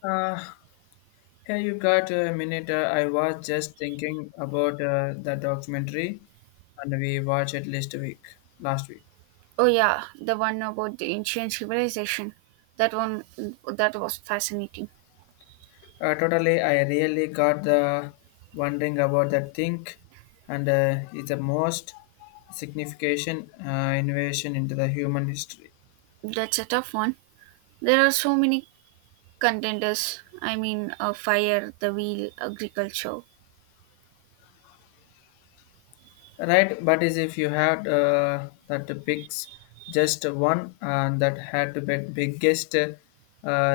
Uh, yeah, you got a minute. I was just thinking about the documentary, and we watched it last week. Last week, Oh yeah, the one about the ancient civilization. That one that was fascinating. Totally, I really got the wondering about the thing, and it's the most significant innovation into the human history. That's a tough one. There are so many contenders. I mean, fire, the wheel, agriculture. Right, but is if you had that picks just one that had the biggest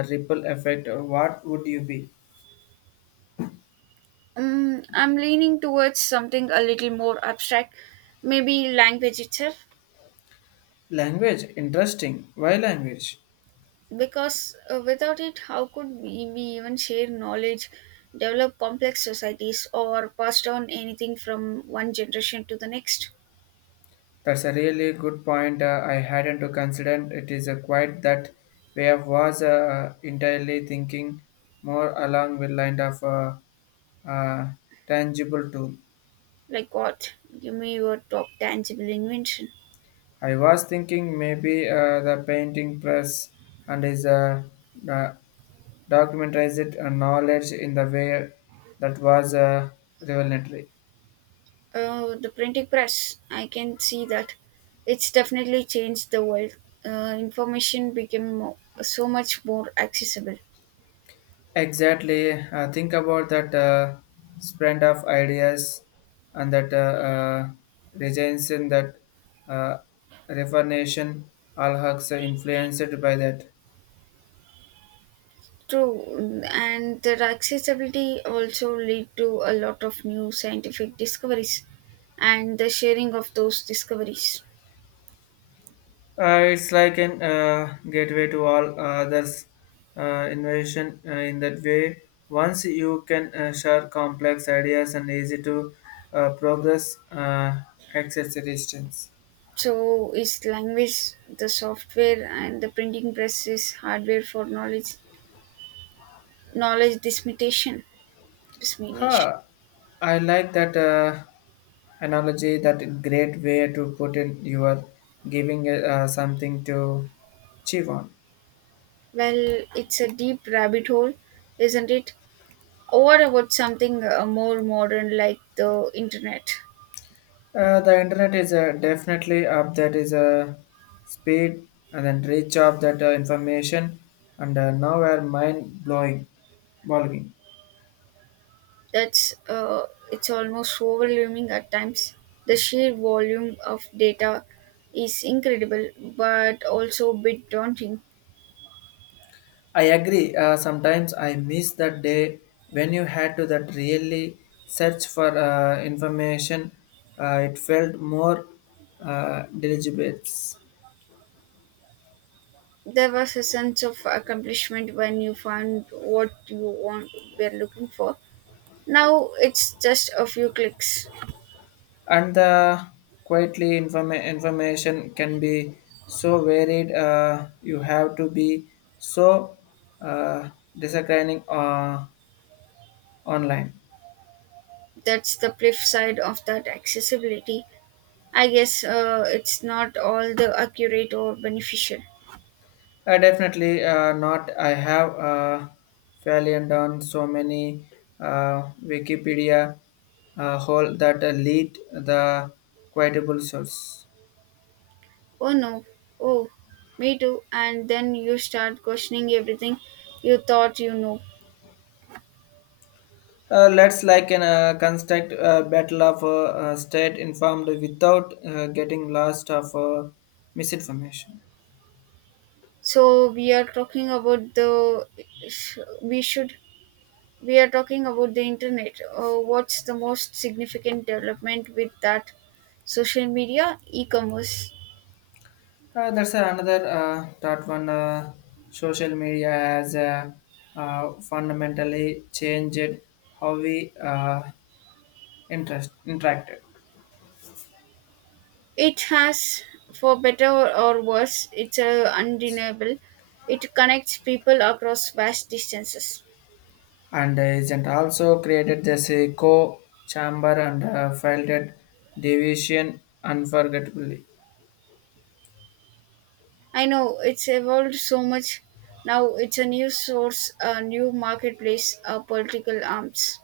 ripple effect, what would you be? Mm, I'm leaning towards something a little more abstract, maybe language itself, Language, interesting. Why language? because without it, how could we even share knowledge, develop complex societies, or pass down anything from one generation to the next? That's a really good point. I hadn't to consider it is a quite that way of was entirely thinking more along with line of uh, tangible tool. Like what? Give me your top tangible invention. I was thinking maybe the painting press and is uh, documentize it knowledge in the way that was revelatory. Oh, the printing press. I can see that. It's definitely changed the world. Information became more, so much more accessible. Exactly. Think about that spread of ideas and that regions in that uh, reformation all hugs are influenced by that. True, and their accessibility also lead to a lot of new scientific discoveries and the sharing of those discoveries. It's like an gateway to all others innovation in that way. Once you can share complex ideas and easy to progress access resistance. So, is language the software and the printing press is hardware for knowledge dissemination. Huh. I like that. Analogy that great way to put in. You are giving something to chew on. Well, it's a deep rabbit hole, isn't it? Or what about something more modern like the internet? The internet is definitely up that is a speed and then reach of that information and now are mind blowing. That's It's almost overwhelming at times. The sheer volume of data is incredible, but also a bit daunting. I agree, sometimes I miss that day when you had to that really search for information. It felt more deliberate. There was a sense of accomplishment when you found what you want were looking for. Now it's just a few clicks. And the quietly information can be so varied. You have to be so uh, discerning online. That's the flip side of that accessibility. I guess it's not all the accurate or beneficial. I definitely not, I have fairly down so many wikipedia hole that lead the quotable source. Oh no, oh, me too. And then you start questioning everything you thought you know. Let's like an construct battle of state informed without getting lost of misinformation. So we are talking about the we should we are talking about the internet. What's the most significant development with that? Social media, e-commerce. That's another thought one. Social media has fundamentally changed how we interacted It has, for better or worse, it's undeniable. It connects people across vast distances. and isn't also created this echo chamber and felt division unforgettably. I know it's evolved so much. Now it's a new source, a new marketplace, a political arms.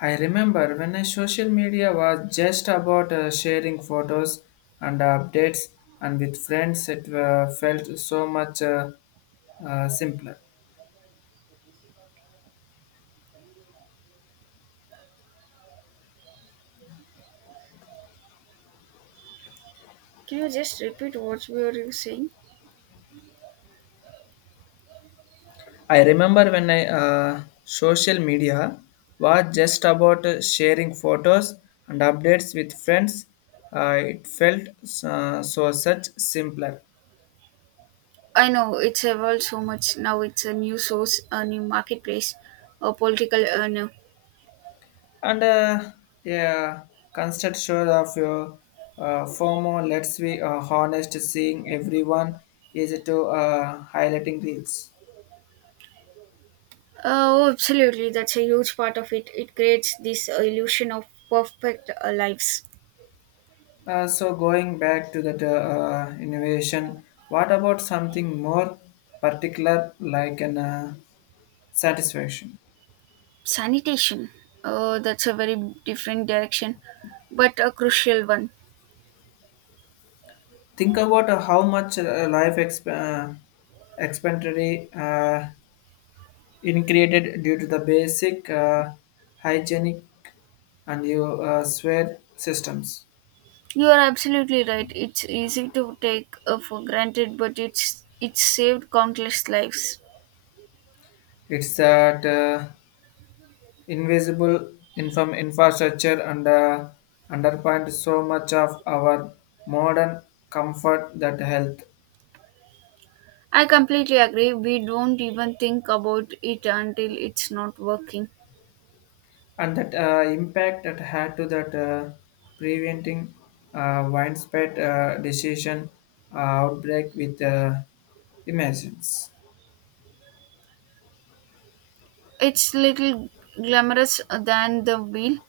I remember when I social media was just about sharing photos and updates, and with friends, it felt so much simpler. Can you just repeat what we were saying? I remember when I social media was just about sharing photos and updates with friends. It felt so such simpler. I know it's evolved so much. Now it's a new source, a new marketplace, a political earner. And yeah, constant sure of your FOMO. Let's be honest, seeing everyone is to highlighting reels. Oh, absolutely. That's a huge part of it. It creates this illusion of perfect lives. So going back to that innovation, what about something more particular like an satisfaction. Sanitation. Oh, that's a very different direction, but a crucial one. Think about how much life expenditure in created due to the basic hygienic and you swear systems. You are absolutely right. It's easy to take for granted, but it's saved countless lives. It's that invisible inform infrastructure and underpinned so much of our modern comfort that health. I completely agree. We don't even think about it until it's not working. And that impact that had to that preventing widespread decision uh, outbreak with imagines. It's little glamorous than the wheel,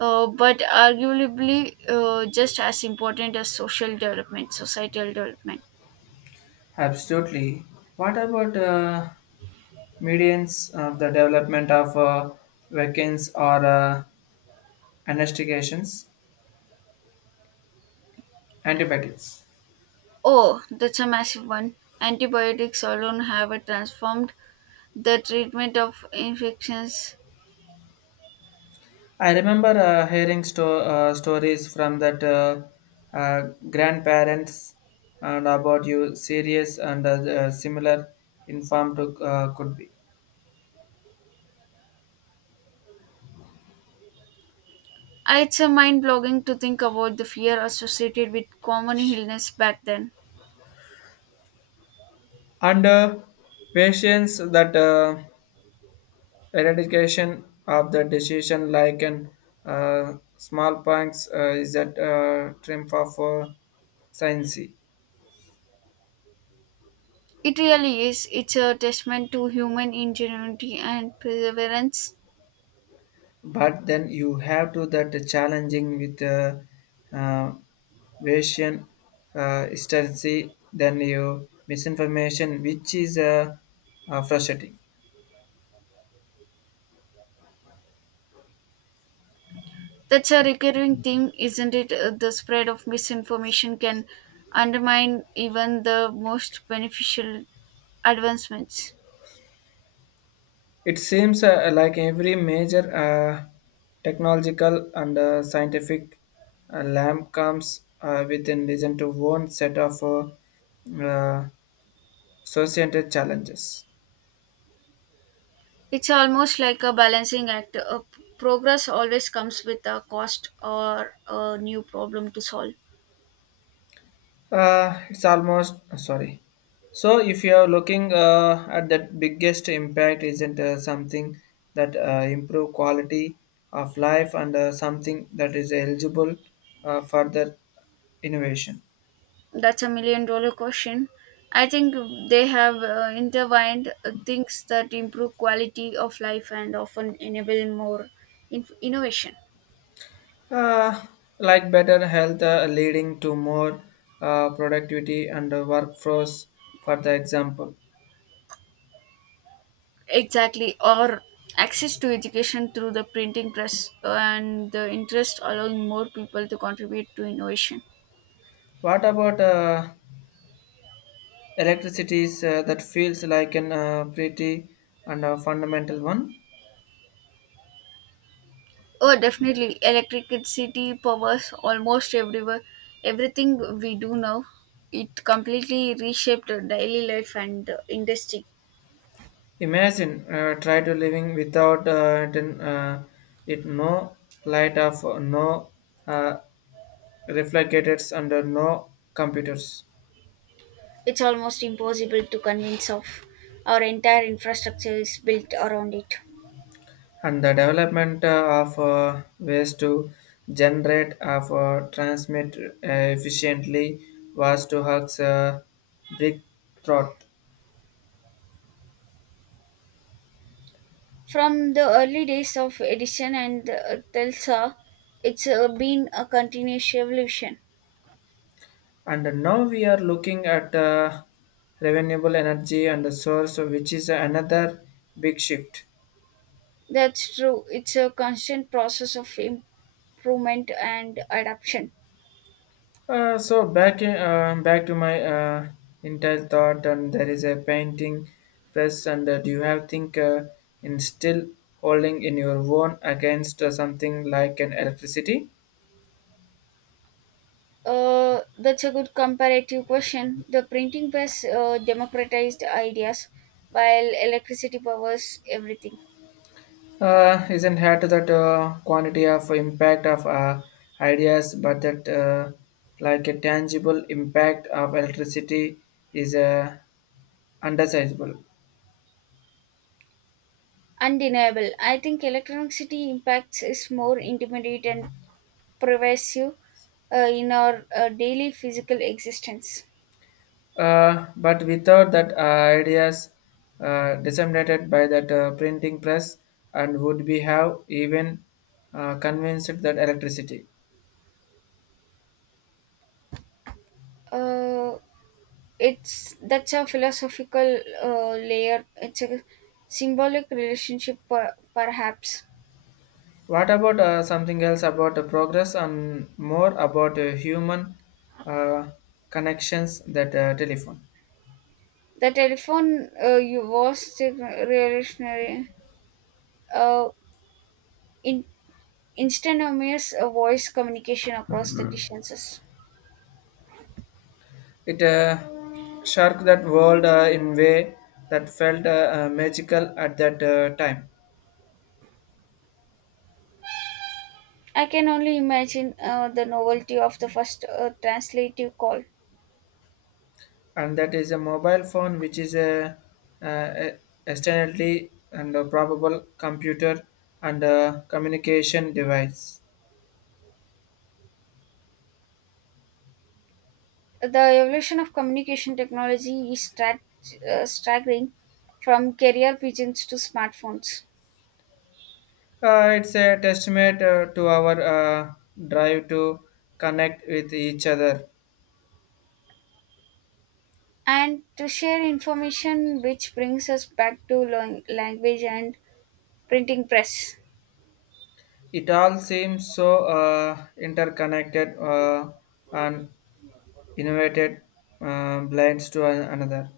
but arguably just as important as social development, societal development. Absolutely. What about Medians of the development of vaccines or investigations, antibiotics. Oh, that's a massive one. Antibiotics alone have transformed the treatment of infections. I remember hearing stories from that grandparents and about you serious and similar informed to, could be. It's a mind blogging to think about the fear associated with common illness back then. And patients that eradication of the decision like an smallpox is that triumph of science. It really is. It's a testament to human ingenuity and perseverance. But then you have to that challenging with uh, Asian hesitancy, then you misinformation, which is frustrating. That's a recurring theme, isn't it? The spread of misinformation can undermine even the most beneficial advancements. It seems like every major technological and scientific lamp comes within reason to one set of associated challenges. It's almost like a balancing act. Progress always comes with a cost or a new problem to solve. It's almost sorry. So, if you are looking at that biggest impact, isn't something that improve quality of life and something that is eligible further innovation, That's a million dollar question. I think they have intertwined things that improve quality of life and often enable more innovation. uh, like better health leading to more productivity and workforce. For the example, Exactly, or access to education through the printing press and the interest allowing more people to contribute to innovation. what about electricity that feels like an pretty and a fundamental one? Oh, definitely, electricity powers almost everywhere. Everything we do now, it completely reshaped our daily life and industry. Imagine try to living without it, it no light of no uh, reflectors under no computers. It's almost impossible to convince of. Our entire infrastructure is built around it. And the development of ways to generate of transmit efficiently was to Huck's big thought. From the early days of Edison and Telsa, it's been a continuous evolution. And now we are looking at renewable energy and the source, which is another big shift. That's true. It's a constant process of improvement and adaption. So back to my entire thought, and there is a painting press, and do you have think in still holding in your own against something like an electricity? That's a good comparative question. The printing press democratized ideas, while electricity powers everything. Isn't had that quantity of impact of ideas, but that like a tangible impact of electricity is undesirable. Undeniable. I think electronic city impacts is more intimidate and pervasive in our daily physical existence. But without that ideas disseminated by that printing press and would be have even convinced that electricity. Uh, it's That's a philosophical layer. It's a symbolic relationship, perhaps. What about something else about the progress and more about human uh, connections that telephone. The telephone you was the revolutionary, uh, in, instantaneous voice communication across the distances. It shook that world in way that felt magical at that time. I can only imagine the novelty of the first translative call. And that is a mobile phone, which is a, uh, externally and a probable computer and a communication device. The evolution of communication technology is staggering from carrier pigeons to smartphones. It's a testament to our drive to connect with each other. And to share information, which brings us back to language and printing press. It all seems so interconnected and innovated blends to another.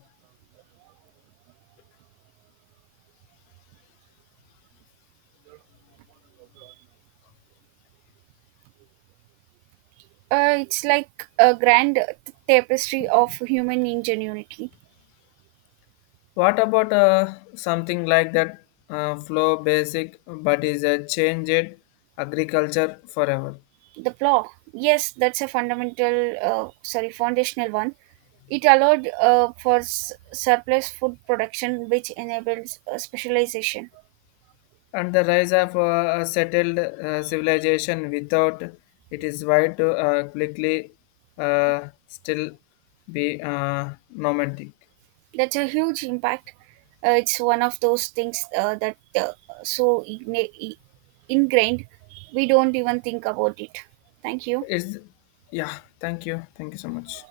It's like a grand tapestry of human ingenuity. What about something like that flow basic but is a changed agriculture forever. The plow, yes, that's a foundational one. It allowed for surplus food production, which enables specialization. And the rise of a settled civilization without it is wide to quickly still be nomadic. That's a huge impact. It's one of those things that so igni- I- ingrained we don't even think about it. Thank you. Is yeah. Thank you. Thank you so much.